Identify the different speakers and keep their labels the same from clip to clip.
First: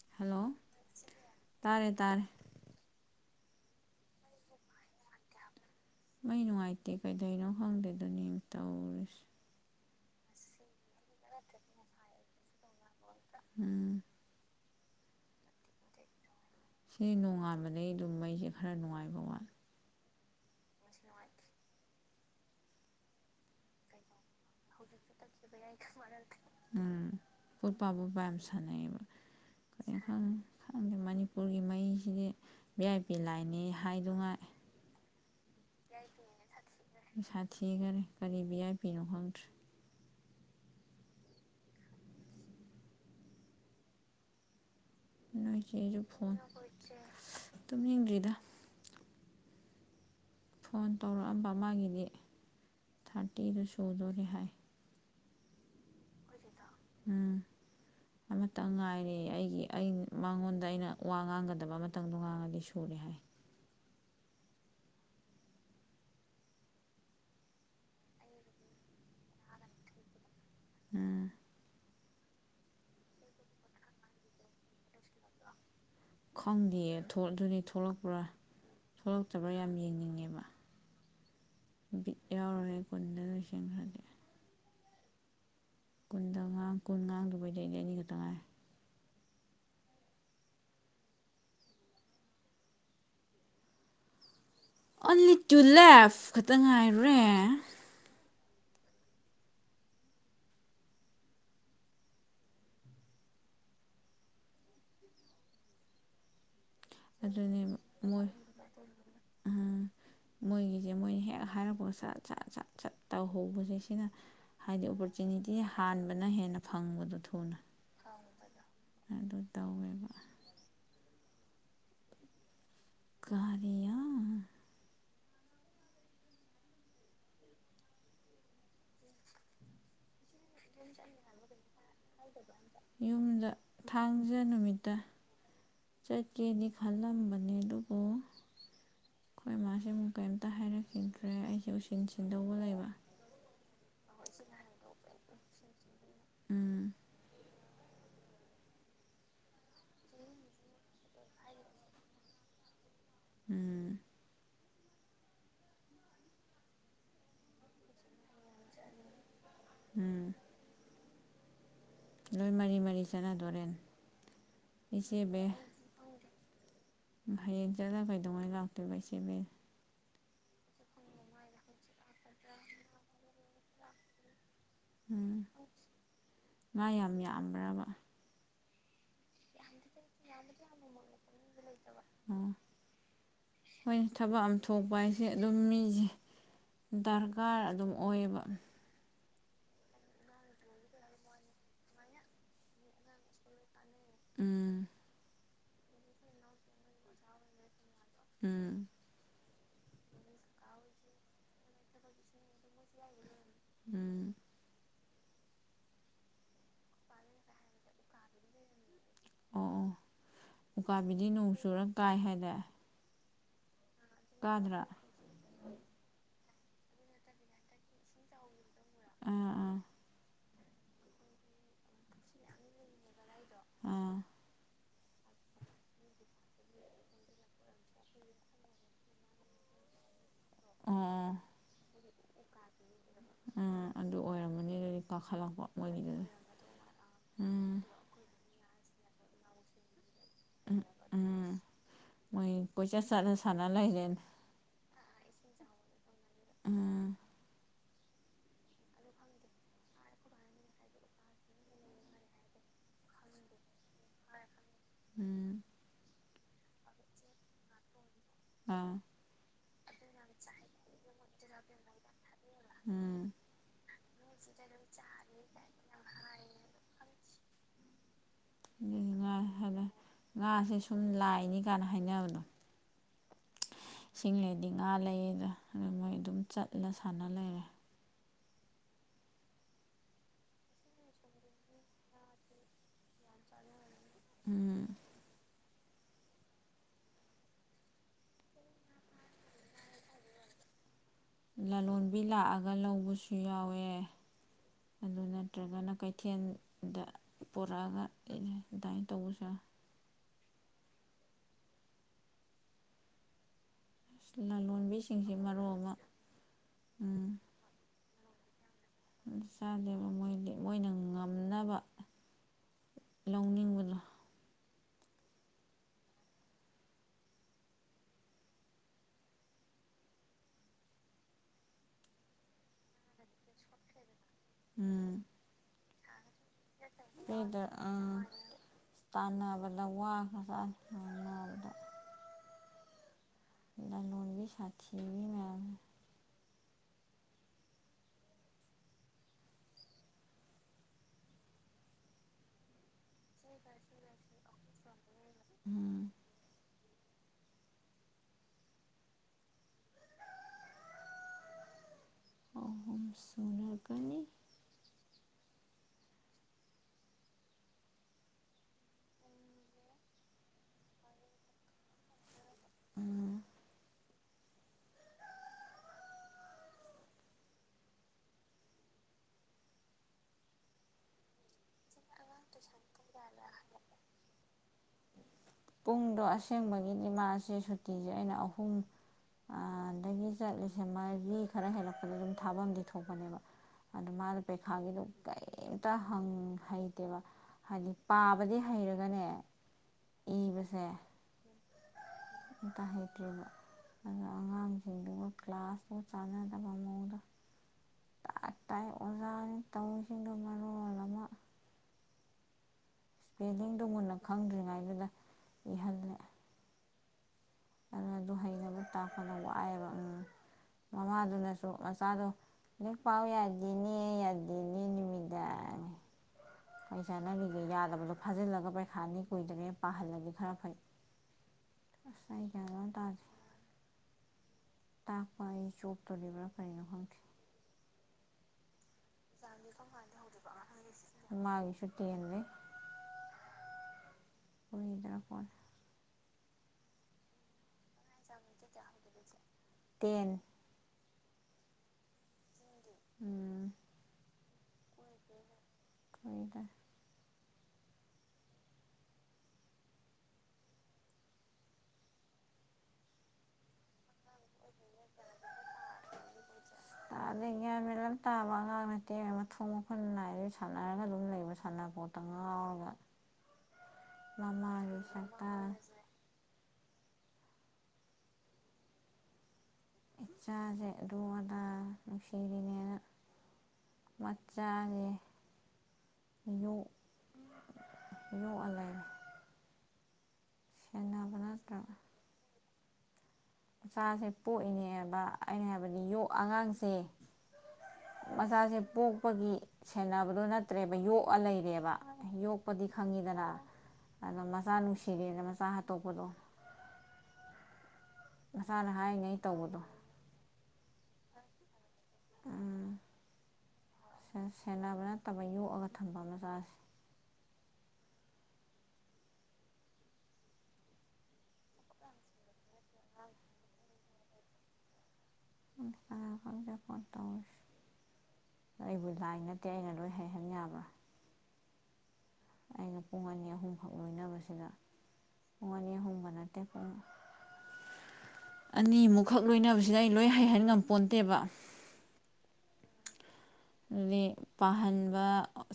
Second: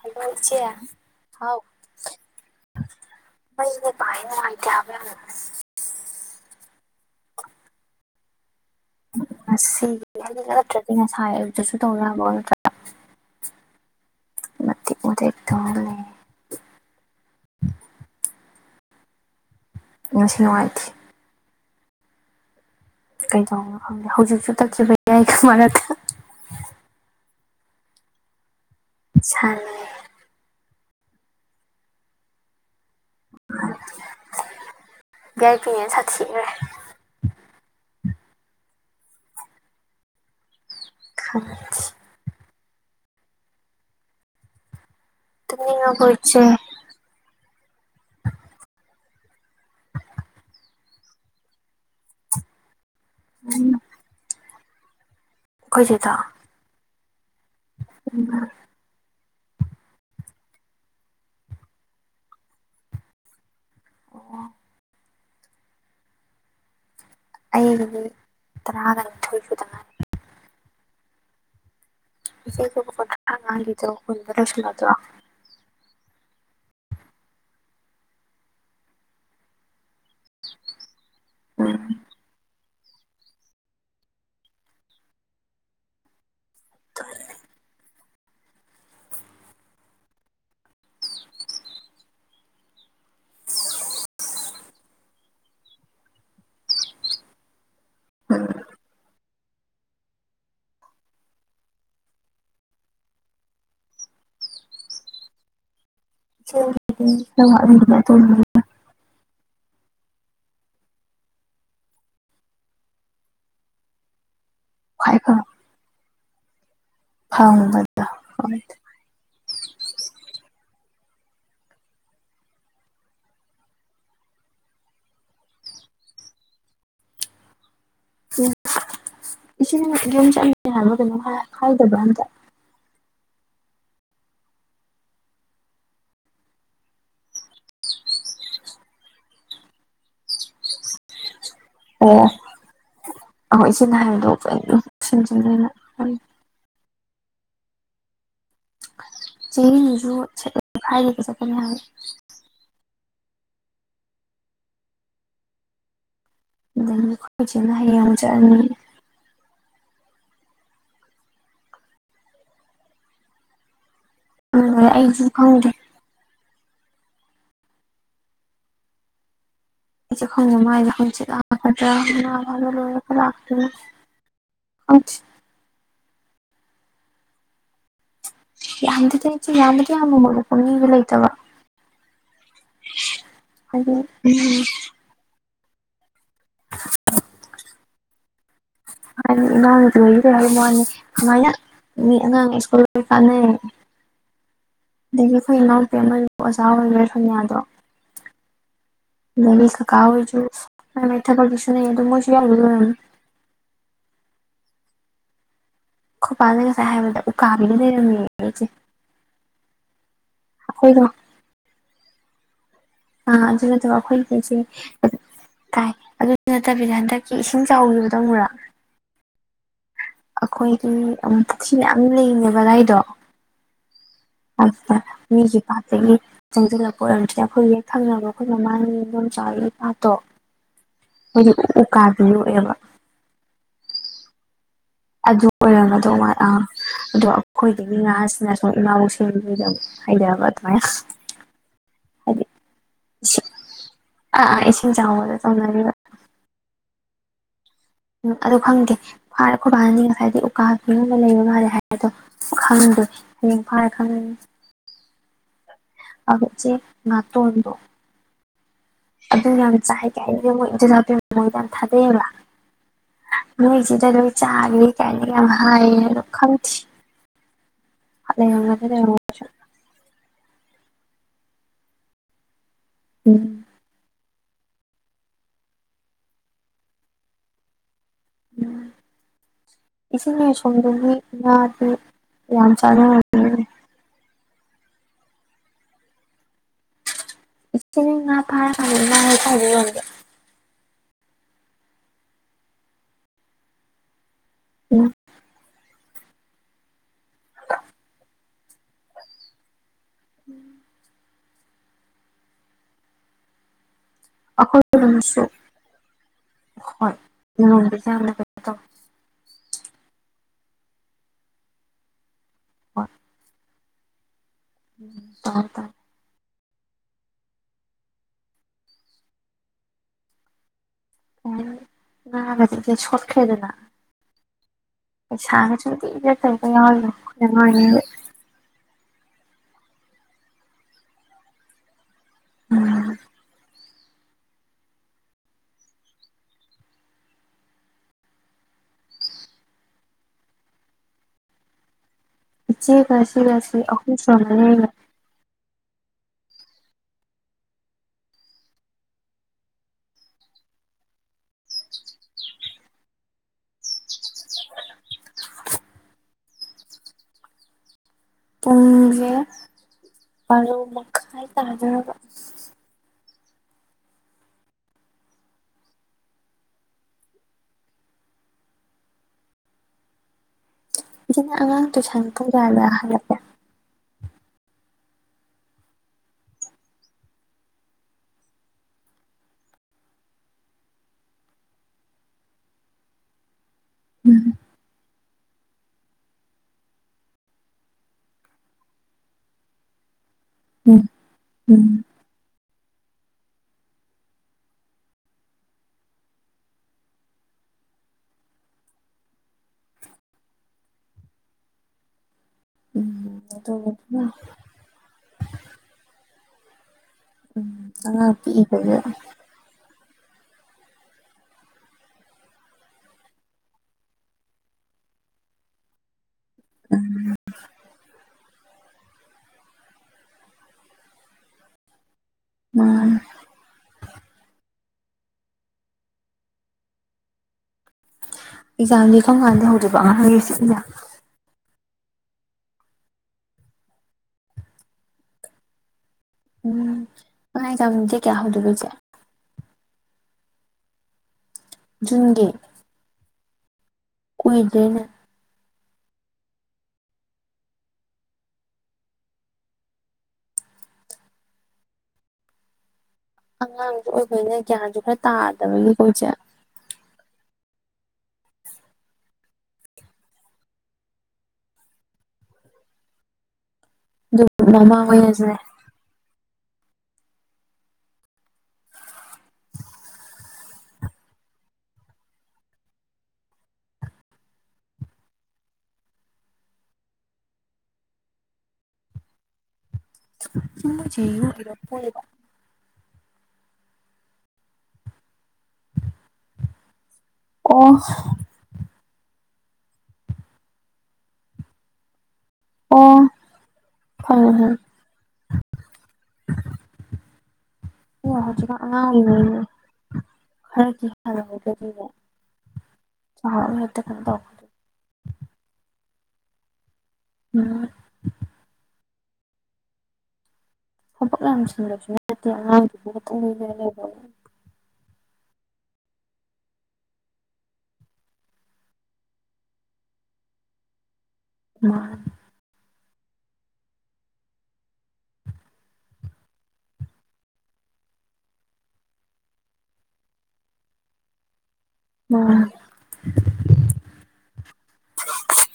Speaker 1: hello ꯏꯆꯦ ꯍꯥꯎ
Speaker 2: ꯇꯥꯔꯦ ꯇꯥꯔꯦ
Speaker 1: ꯃꯩꯅꯦꯅ ꯅꯨꯡꯉꯥꯏꯇꯦꯕ ꯌꯥꯝꯅ
Speaker 2: ꯃꯩ ꯅꯨꯡꯉꯥꯏꯇꯦ ꯀꯩꯗꯩꯅꯣ ꯈꯪꯗꯦꯅꯦ ꯇꯧꯔꯤ
Speaker 1: ꯉꯁꯤ ꯍꯥꯏꯗꯤ ꯅꯠꯇ꯭ꯔꯗꯤ ꯉꯁꯥꯏ ꯑꯌꯨꯛꯇꯁꯨ ꯇꯧꯔꯣ ꯅꯠꯇꯔ
Speaker 2: ꯎꯝ
Speaker 1: ꯃꯇꯦꯛ ꯃꯇꯦꯛ ꯇꯧꯔ ꯂꯩꯔꯦ
Speaker 2: ꯁꯤ ꯅꯣꯡꯉꯥꯟꯕꯗꯒꯤ ꯑꯗꯨꯝ ꯃꯩꯁꯦ ꯈꯔ ꯅꯨꯡꯉꯥꯏꯕ ꯋꯥꯠꯂꯦ
Speaker 1: ꯉꯁꯤ ꯅꯨꯡꯉꯥꯏꯇꯦ ꯀꯩꯗꯧꯔꯕꯅꯣ ꯈꯪꯗꯦ ꯍꯧꯖꯤꯛꯁꯨ ꯇꯛꯈꯤꯕ ꯌꯥꯏꯒ ꯃꯔꯛꯇ
Speaker 2: ꯎꯝ ꯐꯨꯠ ꯐꯥꯠ ꯌꯥꯝ ꯁꯥꯟꯅꯩꯌꯦꯕ
Speaker 1: ꯁꯥꯟꯅꯩ
Speaker 2: ꯈꯪꯗꯦ ꯃꯅꯤꯄꯨꯔꯒꯤ ꯃꯩꯁꯤꯗꯤ ꯚꯤ ꯑꯥꯏ ꯄꯤ ꯂꯥꯏꯟꯅꯤ ꯍꯥꯏꯗꯨꯉꯥꯏ
Speaker 1: ꯏ ꯄꯤꯅꯦꯅ ꯁꯥꯊꯤꯈ꯭ꯔꯦ
Speaker 2: ꯄꯩꯁꯥ ꯊꯤꯈꯔꯦ ꯀꯔꯤ ꯕꯤꯌꯥꯏꯕꯤꯤꯅꯣ ꯈꯪꯗ꯭ꯔꯦ
Speaker 1: ꯍ
Speaker 2: ꯅꯣꯏꯆ ꯑꯩꯁꯨ
Speaker 1: ꯇꯨꯝꯅꯤꯡꯉꯕꯣ
Speaker 2: ꯐꯣꯟ
Speaker 1: ꯏꯆꯦ
Speaker 2: ꯑꯗꯨꯝ ꯌꯦꯡꯗ꯭ꯔꯤꯗ ꯐꯣꯟ ꯇꯧꯔꯛꯑꯝꯕ ꯃꯥꯒꯤꯗꯤ ꯊꯥꯔꯇꯤꯗꯨ
Speaker 1: ꯑꯩꯈꯣꯏ
Speaker 2: ꯁꯨꯗꯣꯣꯔꯦ ꯍꯥꯏ
Speaker 1: ꯑꯩꯈꯣꯏꯁꯤꯦꯗ
Speaker 2: ꯎꯝ ꯑꯃꯇ ꯉꯥꯏꯔꯦ ꯑꯩꯒꯤ ꯑꯩ ꯃꯉꯣꯟꯗ ꯑꯩꯅ ꯋꯥ ꯉꯥꯡꯒꯗꯕ ꯃꯇꯝꯗꯣ ꯉꯥꯡꯉꯗꯤ ꯁꯨꯔꯦ ꯍꯥꯏ
Speaker 1: ꯑꯩꯒꯤ ꯃꯤ ꯇꯔꯥꯒ ꯅꯤꯊꯣꯏꯐꯨꯗꯉꯥꯏ
Speaker 2: ꯎꯝ
Speaker 1: ꯗꯣꯕꯔꯁ ꯃꯗꯨ
Speaker 2: ꯈꯪꯗꯦꯌꯦ ꯑꯗꯨꯗꯤ ꯊꯣꯛꯂꯛꯄ꯭ꯔꯥ ꯊꯣꯛꯂꯛꯇꯕ꯭ꯔꯥ ꯌꯥꯝ ꯌꯦꯡꯅꯤꯡꯉꯤꯦ ꯕ
Speaker 1: ꯎꯝ
Speaker 2: ꯕꯤꯠ ꯌꯥꯎꯔꯔꯦ ꯀꯨꯟꯗ ꯂꯣꯏꯁꯟꯈ꯭ꯔꯗꯤ ꯀꯨꯟꯗꯒꯥꯡ ꯀꯨꯟ ꯉꯥꯡꯗꯨꯕꯩꯗ ꯑꯅꯤ ꯑꯅꯤꯈꯛꯇ ꯉꯥꯏ ꯑꯣꯟꯂꯤ ꯇꯨ ꯂꯦꯐ ꯈꯛꯇ ꯉꯥꯏꯔꯨꯔꯦ
Speaker 1: ꯎꯝ
Speaker 2: ꯑꯗꯨꯅꯦꯕ ꯃꯣꯏ
Speaker 1: [inaudible]
Speaker 2: ꯃꯣꯏꯒꯤꯁꯦ ꯃꯣꯏꯅ ꯍꯦꯛ ꯍꯥꯏꯔꯄ ꯁꯠ ꯆꯠ ꯁꯠ ꯆꯠ ꯇꯧꯍꯧꯕꯁꯦ ꯁꯤꯅ ꯍꯥꯏꯗꯤ
Speaker 1: ꯈ꯭ꯋꯥꯏ ꯐꯕ
Speaker 2: ꯑꯣꯄꯣꯔꯆꯨꯅꯤꯇꯤ ꯍꯥꯟꯕꯅ ꯍꯦꯟꯅ ꯐꯪꯕꯗꯣ ꯊꯨꯅ
Speaker 1: ꯐꯪꯕꯗꯣ
Speaker 2: ꯑꯗꯨ ꯇꯧꯋꯦꯕ ꯀꯔꯤꯌ
Speaker 1: ꯎꯝ ꯏꯆꯦꯅ ꯌꯨꯝ ꯆꯠꯅꯤꯡ ꯍꯥꯏꯕ ꯀꯩꯅꯣ ꯍꯥꯏꯗꯕ꯭ꯔꯥ ꯑꯝꯇ
Speaker 2: ꯌꯨꯝꯗ ꯊꯥꯡꯖ ꯅꯨꯃꯤꯠꯇ ꯆꯠꯀꯦꯅꯤ ꯈꯜꯂꯝꯕꯅꯤ ꯗꯨꯕꯣ ꯑꯩꯈꯣꯏ ꯃꯥꯁꯦ ꯑꯃꯨꯛ ꯀꯔꯤꯝꯇ ꯍꯥꯏꯔꯛꯈꯤꯗ꯭ꯔꯦ ꯑꯩꯁꯦ ꯎꯁꯤꯟ ꯁꯤꯟꯗꯧꯕ ꯂꯩꯕ
Speaker 1: ꯑꯈꯣꯏ ꯏꯆꯤꯅ ꯍꯥꯏꯕꯗꯣ ꯎꯁꯤꯟ ꯁꯤꯟꯅꯤꯅ
Speaker 2: ꯎꯝ
Speaker 1: ꯆꯦꯡꯒꯤꯗꯨꯁꯨ ꯍꯥꯏꯗꯒ ꯆꯠꯀꯅꯤ ꯍꯥꯏꯕ
Speaker 2: ꯎꯝ
Speaker 1: ꯑꯗꯩ ꯑꯩꯈꯣꯏꯆꯦꯅ ꯍꯌꯦꯡ ꯑꯃꯨꯛ ꯆꯠꯂꯅꯤ
Speaker 2: ꯎꯝ ꯂꯣꯏ ꯃꯔꯤ ꯃꯔꯤ ꯆꯠꯅꯗꯣꯔꯦꯅꯦ
Speaker 1: ꯑꯗꯨꯗꯒꯤ ꯑꯩꯁꯨ
Speaker 2: ꯏꯆꯦꯕꯦ
Speaker 1: ꯈꯪꯗꯦ
Speaker 2: ꯍꯌꯦꯡ ꯆꯠꯂ ꯀꯩꯗꯧꯉꯩ ꯂꯥꯛꯇꯣꯏꯕ ꯏꯆꯦꯕꯦ
Speaker 1: ꯑꯩꯁꯦ ꯈꯪꯗꯦ ꯃꯥꯏꯖꯦ ꯍꯪꯆꯤꯠ ꯂꯛꯀꯗꯔ [unintelligible] [unintelligible] [inaudible]
Speaker 2: ꯉꯥ ꯌꯥꯝ ꯌꯥꯝꯕ꯭ꯔꯕ
Speaker 1: ꯌꯥꯝꯗꯦꯗ ꯌꯥꯃꯗꯤ ꯌꯥꯝꯃ ꯃꯤꯗꯣ ꯂꯩꯇꯕ ꯍꯥꯏꯗꯤ
Speaker 2: ꯍꯣꯏ ꯊꯕꯛ ꯑꯝ ꯊꯣꯛꯄ ꯍꯥꯏꯁ ꯑꯗꯨꯝ ꯃꯤꯁꯦ ꯗꯔꯀꯥꯔ ꯑꯗꯨꯝ ꯑꯣꯏꯌꯦꯕ
Speaker 1: [unintelligible] ꯑꯣꯏ ꯋꯥꯅꯤ ꯃꯤ ꯑꯉꯥꯡ ꯁ꯭ꯀꯨꯜ ꯀꯅꯔꯤꯅꯤ
Speaker 2: ꯎꯝ
Speaker 1: ꯑꯗꯒꯤ ꯑꯩꯈꯣꯏ ꯏꯅꯥꯎꯄꯤ ꯑꯃ ꯑꯣꯖꯥ ꯑꯣꯏꯔ [unintelligible]
Speaker 2: ꯎꯝ
Speaker 1: ꯑꯗꯒꯤ ꯀꯀꯥ ꯈꯣꯏꯁꯨ ꯃꯥꯏ ꯃꯥꯏ ꯊꯕꯛ ꯁꯨꯅꯩ ꯑꯗꯨꯝ ꯃꯣꯏꯁꯨ ꯌꯥ
Speaker 2: ꯎꯝ
Speaker 1: ꯈꯨꯄꯥꯅ ꯉꯁꯥꯏ ꯍꯥꯏꯕꯗ ꯎꯀꯥꯕꯤꯒ ꯂꯩꯔꯝꯃꯤ ꯑꯩꯁꯦ
Speaker 2: ꯑꯣ
Speaker 1: ꯑꯩꯈꯣꯏꯗꯣ
Speaker 2: ꯎꯀꯥꯕꯤꯗꯤ ꯅꯣꯡ ꯆꯨꯔ ꯀꯥꯏ ꯍꯥꯏꯗ
Speaker 1: ꯑ ꯑꯗꯨ ꯅꯠꯇꯕ ꯑꯩꯈꯣꯏ ꯑꯁꯤ ꯇꯥꯏ ꯑꯗꯨ ꯅꯠꯇꯕꯤꯗ ꯍꯟꯗꯛꯀꯤ ꯏꯁꯤꯡ ꯆꯥꯎꯈꯤꯕꯗꯣ ꯃꯨꯔꯥ
Speaker 2: ꯑ
Speaker 1: ꯑꯩꯈꯣꯏꯒꯤ ꯄꯨꯈ꯭ꯔꯤ ꯃꯌꯥꯝ ꯂꯩꯅꯦꯕꯗꯥꯥꯏꯗꯣ
Speaker 2: ꯑꯥ
Speaker 1: ꯃꯤꯒꯤ ꯄꯥꯠꯇꯒꯤ ꯆꯪꯁꯤꯜꯂꯛꯄ ꯑꯣꯏꯔꯝꯗ꯭ꯔꯦ ꯑꯩꯈꯣꯏ ꯍꯦꯛ ꯊꯪꯅꯕ ꯑꯩꯈꯣꯏ ꯃꯃꯥꯡꯒꯤ ꯏꯗꯣꯝꯆꯥ ꯍꯣꯏꯒꯤ ꯐꯥꯠꯇꯣ
Speaker 2: ꯑꯥ ꯑꯣ ꯑꯣ
Speaker 1: ꯑꯗꯨ ꯎꯀꯥꯕꯤ ꯌꯣꯛꯑꯦꯕ
Speaker 2: ꯑ ꯑꯗꯨ ꯑꯣꯏꯔꯝꯃꯅꯤ
Speaker 1: ꯑꯗꯨ
Speaker 2: ꯀꯥꯈꯠꯂꯛꯄ
Speaker 1: ꯑꯣꯏꯔꯝꯒꯗꯧ
Speaker 2: ꯃꯣꯏꯒꯤꯗꯨꯗꯤ
Speaker 1: ꯃꯥꯂꯦ ꯑꯥ ꯑꯗꯣ
Speaker 2: ꯎꯝ
Speaker 1: ꯑꯩꯈꯣꯏꯒꯤ ꯃꯤ ꯉꯍꯥꯁꯤꯡꯅꯁꯨ ꯁ ꯏꯅꯥꯎꯁꯤꯡꯖ ꯍꯩꯗꯕ
Speaker 2: ꯎꯝ ꯎꯝ ꯃꯣꯏ ꯀꯣꯏꯆꯠ ꯆꯠꯂ
Speaker 1: ꯏꯁꯤꯡ
Speaker 2: ꯁꯥꯟꯅ ꯂꯩꯔꯦ
Speaker 1: ꯑꯥ ꯑꯥ ꯏꯁꯤꯡ ꯆꯥꯎꯕꯗ ꯇꯧꯅꯔꯤꯕ
Speaker 2: ꯎꯝ
Speaker 1: ꯎꯝ ꯑꯗꯨ ꯈꯪꯗꯦ ꯐꯥꯏ ꯑꯩꯈꯣꯏꯕꯥꯅꯗꯤ ꯉꯁꯥꯏꯗꯒꯤ ꯎꯀꯥꯒꯤ ꯃꯅꯨꯡꯗ ꯂꯩꯕ ꯃꯥꯜꯂꯦ ꯍꯥꯏ ꯑꯗꯣ ꯈꯪꯗꯦ ꯃꯤꯟ ꯐꯔꯥ ꯈꯪꯉꯤꯅꯦ
Speaker 2: ꯎꯝ
Speaker 1: ꯑꯁꯦ ꯉꯥꯇꯣꯟꯗꯣ
Speaker 2: ꯑꯥ
Speaker 1: ꯑꯗꯨ ꯌꯥꯝ ꯆꯥꯏ ꯀꯥꯏ ꯍꯥꯏꯅꯤ ꯃꯣꯏ ꯏꯟꯇꯖꯥ ꯃꯣꯏꯗ ꯌꯥꯝ ꯊꯥꯗꯩꯌꯦꯕ
Speaker 2: ꯎꯝ
Speaker 1: ꯃꯣꯏ ꯆꯗ ꯑꯗꯨ ꯆꯥ ꯀꯅꯤ ꯌꯥꯝ ꯍꯥꯏ ꯂ ꯈꯝ ꯊ
Speaker 2: ꯑꯗꯨ
Speaker 1: ꯂꯩꯔꯝꯃꯣꯏ
Speaker 2: ꯉꯥ ꯉꯥꯁꯦ ꯁꯨꯝ ꯂꯥꯏꯅꯤ ꯀꯥꯏꯅ ꯍꯥꯏꯅꯕꯅꯣ
Speaker 1: ꯎꯝ
Speaker 2: ꯏꯁꯤꯡ ꯂꯩꯗꯤ ꯉꯥ ꯂꯩꯔꯒ ꯑꯗꯨ ꯃꯣꯏ ꯑꯗꯨꯝ ꯆꯠꯂ ꯁꯥꯟꯅ ꯂꯩꯔꯦ
Speaker 1: ꯎ ꯏꯁꯤꯡ ꯌꯥꯥꯏꯁꯣꯡꯒꯤ ꯉꯥꯗꯤ ꯌꯥꯝ ꯆꯥꯅꯔꯅꯤ
Speaker 2: ꯎꯝ
Speaker 1: ꯏꯆ ꯉꯄꯥꯥꯏꯔ ꯍꯥꯏ ꯀꯔꯤꯦ
Speaker 2: ꯂꯂꯣꯟꯕꯤ ꯂꯥꯛꯑꯒ ꯂꯧꯕꯁꯨ ꯌꯥꯎꯋꯦ
Speaker 1: ꯎꯝ
Speaker 2: ꯑꯗꯨ ꯅꯠꯇ꯭ꯔꯒꯅ ꯀꯩꯊꯦꯜ ꯗ ꯄꯣꯔꯛꯑꯒ ꯑꯗꯨꯃꯥꯏꯅ ꯇꯧꯕꯁꯨ
Speaker 1: ꯎꯝ
Speaker 2: ꯂꯂꯣꯟꯕꯤꯁꯤꯡꯁꯤ
Speaker 1: ꯑꯩꯈꯣꯏꯗꯅꯁꯨ
Speaker 2: ꯃꯔꯨꯞ ꯑꯃ ꯎꯝ
Speaker 1: ꯡꯒꯤꯁꯦ ꯌꯥꯝꯅ ꯀ ꯇꯧ
Speaker 2: ꯆꯥꯗꯦꯕ ꯃꯣꯏꯗꯤ ꯃꯣꯏꯅ ꯉꯝꯅꯕ ꯂꯧꯅꯤꯡꯕꯗꯣ
Speaker 1: ꯎꯝ ꯇꯔꯦ ꯇꯔ ꯑ ꯅꯥꯕꯗꯤꯁꯦ ꯁꯣꯠꯈ꯭ꯔꯦ ꯑꯗꯨꯅ
Speaker 2: ꯎꯝ
Speaker 1: ꯁꯁꯨ ꯂ
Speaker 2: ꯁꯤꯗ ꯑꯥ ꯇꯥꯟꯅꯕꯗ ꯋꯥ ꯈ ꯆ ꯁꯅꯕꯗ
Speaker 1: ꯎꯝ
Speaker 2: ꯂꯣꯅꯒꯤ ꯁꯥꯈꯤꯒꯤ ꯃꯌꯥꯝ
Speaker 1: ꯏꯆꯦ ꯑꯁꯤ ꯑꯁꯤ ꯑꯍꯨꯝꯁꯨꯕ ꯂꯩ
Speaker 2: ꯎꯝ ꯑꯣꯝ ꯁꯨꯅꯥ ꯀꯅꯤ
Speaker 1: ꯄꯨꯡꯁꯦ ꯄꯔꯣ ꯃꯈꯥꯏ ꯇꯥꯅꯅꯕ
Speaker 2: ꯎꯝ
Speaker 1: ꯁꯤꯅ ꯑꯉꯥꯡ ꯇꯨꯏꯁꯟ ꯄꯖꯗ ꯍꯜꯂꯛꯂꯦ
Speaker 2: ꯄꯨꯡꯗꯣ ꯑꯁꯦꯡꯕꯒꯤ ꯗꯤ ꯃꯥꯁꯦ ꯁꯨꯇꯤꯁꯦ ꯑꯩꯅ ꯑꯍꯨꯝ ꯑꯥꯗꯒꯤ ꯆꯠꯂꯤꯁꯦ ꯃꯥꯔꯤ ꯈꯔ ꯍꯦꯜꯂꯛꯄꯗꯗꯤ ꯑꯗꯨꯝ ꯊꯥꯕꯝꯗꯤ ꯊꯣꯛꯄꯅꯦꯕ ꯑꯗꯨ ꯃꯥꯅ
Speaker 1: ꯎꯝ
Speaker 2: ꯄꯩꯈꯥꯒꯤꯗꯣ ꯀꯔꯤꯝꯇ ꯍꯪ ꯍꯩꯇꯦꯕ ꯍꯥꯏꯗꯤ ꯄꯥꯕꯗꯤ ꯍꯩꯔꯒꯅꯦ ꯏꯕꯁꯨ
Speaker 1: ꯎꯝ ꯎꯝ
Speaker 2: ꯑꯝꯃꯥ ꯇꯥꯍꯩꯇꯔ꯭ꯦꯕ ꯑꯗꯣ ꯑꯉꯥꯡꯁꯤꯡꯗꯨꯒ ꯀ꯭ꯂꯥꯁꯀ ꯆꯥꯟꯅꯗꯕ ꯃꯑꯣꯡꯗ ꯇꯥꯛ ꯇꯥꯏ ꯑꯣꯖꯥꯅꯤ ꯇꯧꯔꯤꯁꯤꯡꯗꯨ ꯃꯔꯣꯜ ꯑꯃ
Speaker 1: ꯎꯝ
Speaker 2: ꯄꯦꯂꯤꯡꯗꯣ ꯃꯨꯟꯅ
Speaker 1: ꯑꯗꯨꯕꯨꯗꯤ
Speaker 2: ꯈꯪꯗ꯭ꯔꯤꯉꯩꯗꯨꯗ ꯏꯍꯜꯂꯦ
Speaker 1: ꯎꯝ
Speaker 2: ꯑꯗꯨꯅ ꯑꯗꯨ
Speaker 1: ꯑꯉꯥꯡ
Speaker 2: ꯍꯩꯅꯕꯨ
Speaker 1: ꯄꯤꯛꯏꯕꯒꯤ
Speaker 2: ꯇꯥꯛꯄꯅ ꯋꯥꯑꯦꯕ ꯎꯝ ꯃꯃꯥꯗꯨꯅꯁꯨ ꯃꯆꯥꯗꯣ ꯂꯥꯏꯛ ꯄꯥꯎ ꯌꯥꯗꯦꯅꯦ ꯌꯥꯗꯦꯅꯤ ꯅꯨꯃꯤꯗꯥꯡ ꯀꯩ ꯆꯥꯅꯔꯤꯒꯦ ꯌꯥꯗꯕꯗꯣ ꯐꯥꯖꯤꯜꯂꯒ ꯄꯩꯈꯥꯅꯤ ꯀꯨꯏꯗ꯭ꯔꯦ ꯄꯥꯍꯜꯂꯗꯤ ꯈꯔ ꯐꯩ
Speaker 1: [inaudible]
Speaker 2: ꯑꯁ ꯑꯩ ꯒꯌ꯭ꯥꯟꯒ ꯑꯃ
Speaker 1: ꯃꯥꯅꯤ
Speaker 2: ꯇꯥꯥꯗꯦ ꯇꯥꯛꯄ ꯑꯩ ꯆꯣꯞꯇꯣꯔꯤꯕ꯭ꯔꯥ ꯀꯔꯤꯅꯣ ꯈꯪꯗꯦ
Speaker 1: ꯑꯦꯛꯖꯥꯝꯗꯤ ꯀꯔꯝꯀꯥꯟꯗꯩ ꯍꯧꯗꯣꯏꯕ ꯑꯉꯥꯡꯒꯤꯁꯤ
Speaker 2: [unintelligible]
Speaker 1: [unintelligible]
Speaker 2: ꯇꯦꯟ
Speaker 1: ꯖꯨꯟꯒꯤ
Speaker 2: [unintelligible]
Speaker 1: ꯂꯨꯏꯗꯔ꯭ꯦꯅꯦ
Speaker 2: ꯀꯨꯏꯗꯔ꯭ꯦ
Speaker 1: ꯑꯉꯥꯡꯁꯨ ꯑꯣꯏꯕꯅꯤꯅ ꯒ꯭ꯌꯥꯟꯁꯨ ꯈꯔ ꯇꯥꯗꯕꯒꯤꯀꯣ ꯏꯆꯦ
Speaker 2: ꯑꯗꯒꯤ ꯒꯌ꯭ꯥꯟ ꯃꯦꯟ ꯑꯃ ꯇꯥꯕ ꯑꯉꯥꯡ ꯅꯠꯇꯦ ꯃꯊꯣꯡ ꯃꯈꯨꯟ ꯅꯥꯏꯗꯩ ꯁꯥꯟꯅꯔꯒ ꯑꯗꯨꯝ ꯂꯩꯕ ꯁꯥꯟꯅꯕꯄꯣꯠ ꯇ ꯉꯥꯎꯔꯒ
Speaker 1: [inaudible] ꯑꯗꯨ ꯃꯃꯥ
Speaker 2: ꯃꯃꯥꯒꯤ ꯁꯛꯇꯥ
Speaker 1: ꯍꯣꯏꯅꯁꯨꯅꯦ
Speaker 2: ꯏꯆꯥꯁꯦ ꯑꯗꯨ ꯑꯗꯥ ꯅꯨꯡꯁꯤꯔꯤꯅꯦꯅ ꯃꯆꯥꯅꯦ ꯌꯣꯛ ꯌꯣꯛꯑ ꯂꯩꯔꯣ
Speaker 1: ꯃꯣꯏꯁꯦ
Speaker 2: ꯁꯦꯟꯅꯕ
Speaker 1: ꯌꯣꯛꯏꯔ
Speaker 2: ꯅꯠꯇ‌ꯔ
Speaker 1: ꯄꯣꯛꯏꯔ
Speaker 2: ꯏꯆꯥꯁꯦ ꯄꯣꯛꯏꯅꯦꯕ ꯑꯩꯅ ꯍꯥꯏꯕꯗꯤ ꯌꯣꯛ ꯑꯉꯥꯡꯁꯦ
Speaker 1: ꯑꯣ
Speaker 2: ꯃꯆꯥꯁꯦ ꯄꯣꯛꯄꯒꯤ ꯁꯦꯟꯅꯕꯗꯣ ꯅꯠꯇ꯭ꯔꯦꯕ ꯌꯣꯛꯑ ꯂꯩꯔꯦꯕ ꯌꯣꯛ ꯄꯗꯤ
Speaker 1: ꯑꯣ
Speaker 2: ꯈꯪꯉꯤꯗꯅ ꯑꯗꯣ
Speaker 1: ꯐꯔꯦ
Speaker 2: ꯃꯆꯥ ꯅꯨꯡꯁꯤꯔꯦꯅ ꯃꯆꯥ ꯍꯥꯇꯣꯛꯄꯗꯣ
Speaker 1: ꯍꯧꯖꯤꯛ ꯀꯟ
Speaker 2: ꯃꯆꯥꯅ
Speaker 1: ꯑꯉꯥꯡ
Speaker 2: ꯍꯥꯏꯔꯤꯉꯩ ꯇꯧꯕꯗꯣ
Speaker 1: ꯑꫭꯏꯃꯜꯂꯤꯅꯦ [unintelligible]
Speaker 2: ꯁꯦꯟꯅꯕ ꯅꯠꯇꯕ ꯌꯣꯛꯑꯒ ꯊꯝꯕ ꯃꯆꯥꯁꯦ
Speaker 1: [unintelligible] ꯊꯕꯛ ꯌꯥꯝ ꯆꯤꯟꯕꯁꯨ ꯅꯠꯇꯦ ꯑꯉꯥꯡꯗꯨꯕꯨꯗ ꯈꯨꯇꯪꯗꯤ
Speaker 2: [unintelligible] ꯑꯩꯕꯨ ꯂꯥꯏ ꯅꯠꯇꯦ ꯑꯩꯅ ꯂꯣꯏ ꯍꯩꯍꯟ ꯌꯥꯕ꯭ꯔꯥ
Speaker 1: ꯃꯥꯅꯤ
Speaker 2: ꯑꯩꯅ ꯄꯨꯡ ꯑꯅꯤ ꯑꯍꯨꯝꯈꯛ ꯂꯣꯏꯅꯕꯁꯤꯗ ꯄꯨꯡ ꯑꯅꯤ ꯑꯍꯨꯝꯕ ꯅꯠꯇꯦ ꯄꯨꯡ ꯑꯅꯤꯃꯨꯛꯈꯛ ꯂꯣꯏꯅꯕꯁꯤꯗ ꯑꯩꯅ ꯂꯣꯏ ꯍꯩꯍꯟ ꯉꯝꯄꯣꯟꯇꯦꯕ
Speaker 1: [unintelligible]
Speaker 2: ꯑꯗꯨ ꯄꯥꯍꯟꯕ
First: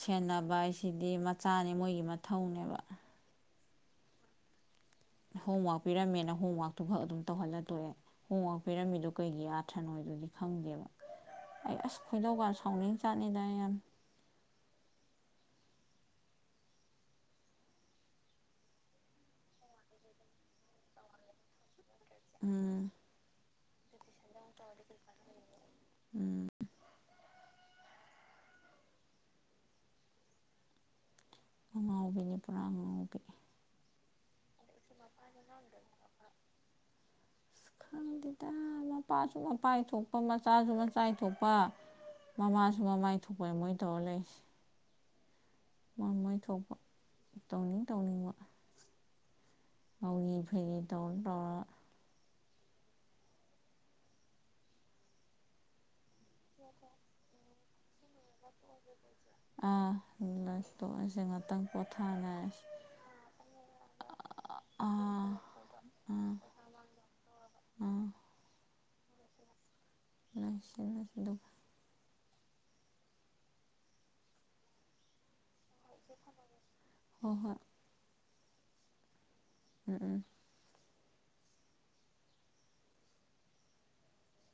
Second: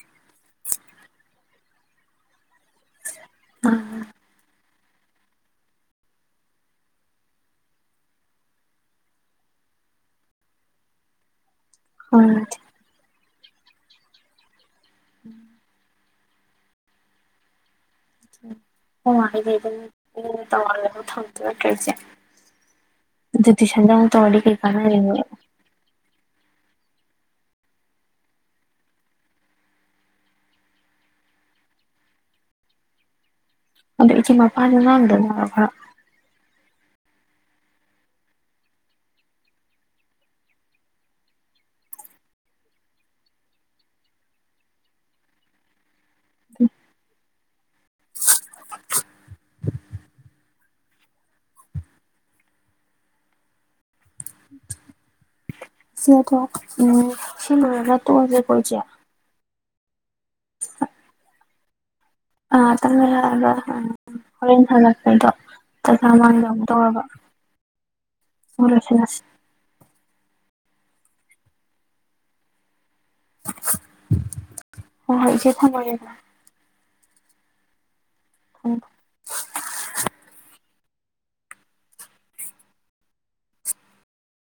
Speaker 2: ꯁꯦꯟꯅꯕ ꯍꯥꯏꯁꯤꯗꯤ ꯃꯆꯥꯅꯤ ꯃꯣꯏꯒꯤ ꯃꯊꯧꯅꯦꯕ
Speaker 1: [unintelligible]
Speaker 2: ꯍꯣꯝꯋꯥꯛ ꯄꯤꯔꯝꯃꯦꯅ ꯍꯣꯝꯋꯥꯛꯇꯨꯈꯛ ꯑꯗꯨꯝ ꯇꯧꯍꯜꯂ ꯇꯣꯛꯑꯦ ꯍꯣꯝꯋꯥꯛ ꯄꯤꯔꯝꯃꯤꯗꯨ ꯀꯩꯒꯤ ꯑꯥꯔꯊꯅꯣꯗꯨꯗꯤ ꯈꯪꯗꯦꯕ ꯑꯩ ꯑꯁ
Speaker 1: ꯃꯥꯅꯤ
Speaker 2: ꯈꯣꯏꯗꯧꯒ ꯁꯥꯎꯅꯤꯡꯆꯥꯠꯅꯤꯗ ꯑꯩ ꯌꯥꯝ
Speaker 1: [inaudible] ꯇꯉꯔꯤꯉꯩ ꯑꯗꯨꯝ [unintelligible] ꯇꯧꯉꯜꯂꯒ [unintelligible] ꯊꯝꯗ [unintelligible] ꯅꯠꯇ꯭ꯔꯔꯤꯁꯦ
Speaker 2: ꯎꯝ
Speaker 1: [unintelligible] ꯖꯣꯇꯁꯟꯗꯛꯇ ꯇꯧꯔꯗꯤ ꯀꯩ ꯀꯥꯟꯅꯔꯤꯅꯣꯕ
Speaker 2: ꯎꯝ ꯑꯉꯥꯎꯕꯤꯅꯤ ꯄꯨꯔꯥ ꯑꯉꯥꯎꯕꯤ
Speaker 1: ꯑꯗꯣ ꯏꯆꯦ ꯃꯄꯥꯁꯎ ꯉꯥꯡꯗꯖꯥꯠꯂꯣ ꯈꯔ
Speaker 2: ꯑꯁ ꯈꯪꯗꯦꯗ ꯃꯄꯥꯁꯨ ꯃꯄꯥꯥꯏ ꯊꯣꯛꯄ ꯃꯆꯥꯁꯨ ꯃꯆꯥꯥꯏ ꯊꯣꯛꯄ ꯃꯃꯥꯁꯨ ꯃꯃꯥꯏ ꯊꯣꯛꯄ ꯃꯣꯏ ꯇꯧꯔ ꯂꯩꯁꯦ ꯃꯥꯏ ꯃꯥꯏ ꯊꯣꯛꯄ ꯇꯧꯅꯤꯡ ꯇꯧꯅꯤꯡꯕ ꯉꯥꯎꯔꯤ ꯐꯩꯔꯤ ꯇꯧ ꯇꯧꯔ
Speaker 1: ꯁꯤ ꯑꯗꯣ [unintelligible] ꯎꯝ ꯁꯤ ꯂꯣꯏꯔꯒ ꯇꯣꯛꯑꯁꯦꯀꯣ ꯏꯆꯦ
Speaker 2: ꯑꯥ ꯁ [unintelligible] ꯇꯣꯛꯑꯁꯦ ꯉꯥꯛꯇꯪ ꯄꯣꯊꯥꯅ
Speaker 1: ꯑ ꯉꯥꯇꯪ ꯂꯩꯔꯛꯑꯒ ꯍꯣꯔꯦꯟ
Speaker 2: ꯑꯥ
Speaker 1: ꯍꯂꯛꯄꯩꯗꯣ ꯆꯖꯥ [unintelligible]
Speaker 2: ꯑꯥ
Speaker 1: ꯃꯥꯡꯗ ꯑꯃꯨꯛ ꯇꯧꯔꯕ
Speaker 2: ꯑꯥ
Speaker 1: ꯁ [unintelligible] ꯂꯣꯏꯁꯤꯜꯂꯁꯤ
Speaker 2: ꯅꯥꯁꯤꯅ [unintelligible] ꯁꯤꯗ [unintelligible]
Speaker 1: ꯍꯣꯏ ꯍꯣꯏ ꯏꯆꯦ ꯊꯝꯃꯒꯦ
Speaker 2: ꯍꯣꯏ ꯍꯣꯏ
Speaker 1: [unintelligible]
Speaker 2: ꯎꯝ ꯎꯝ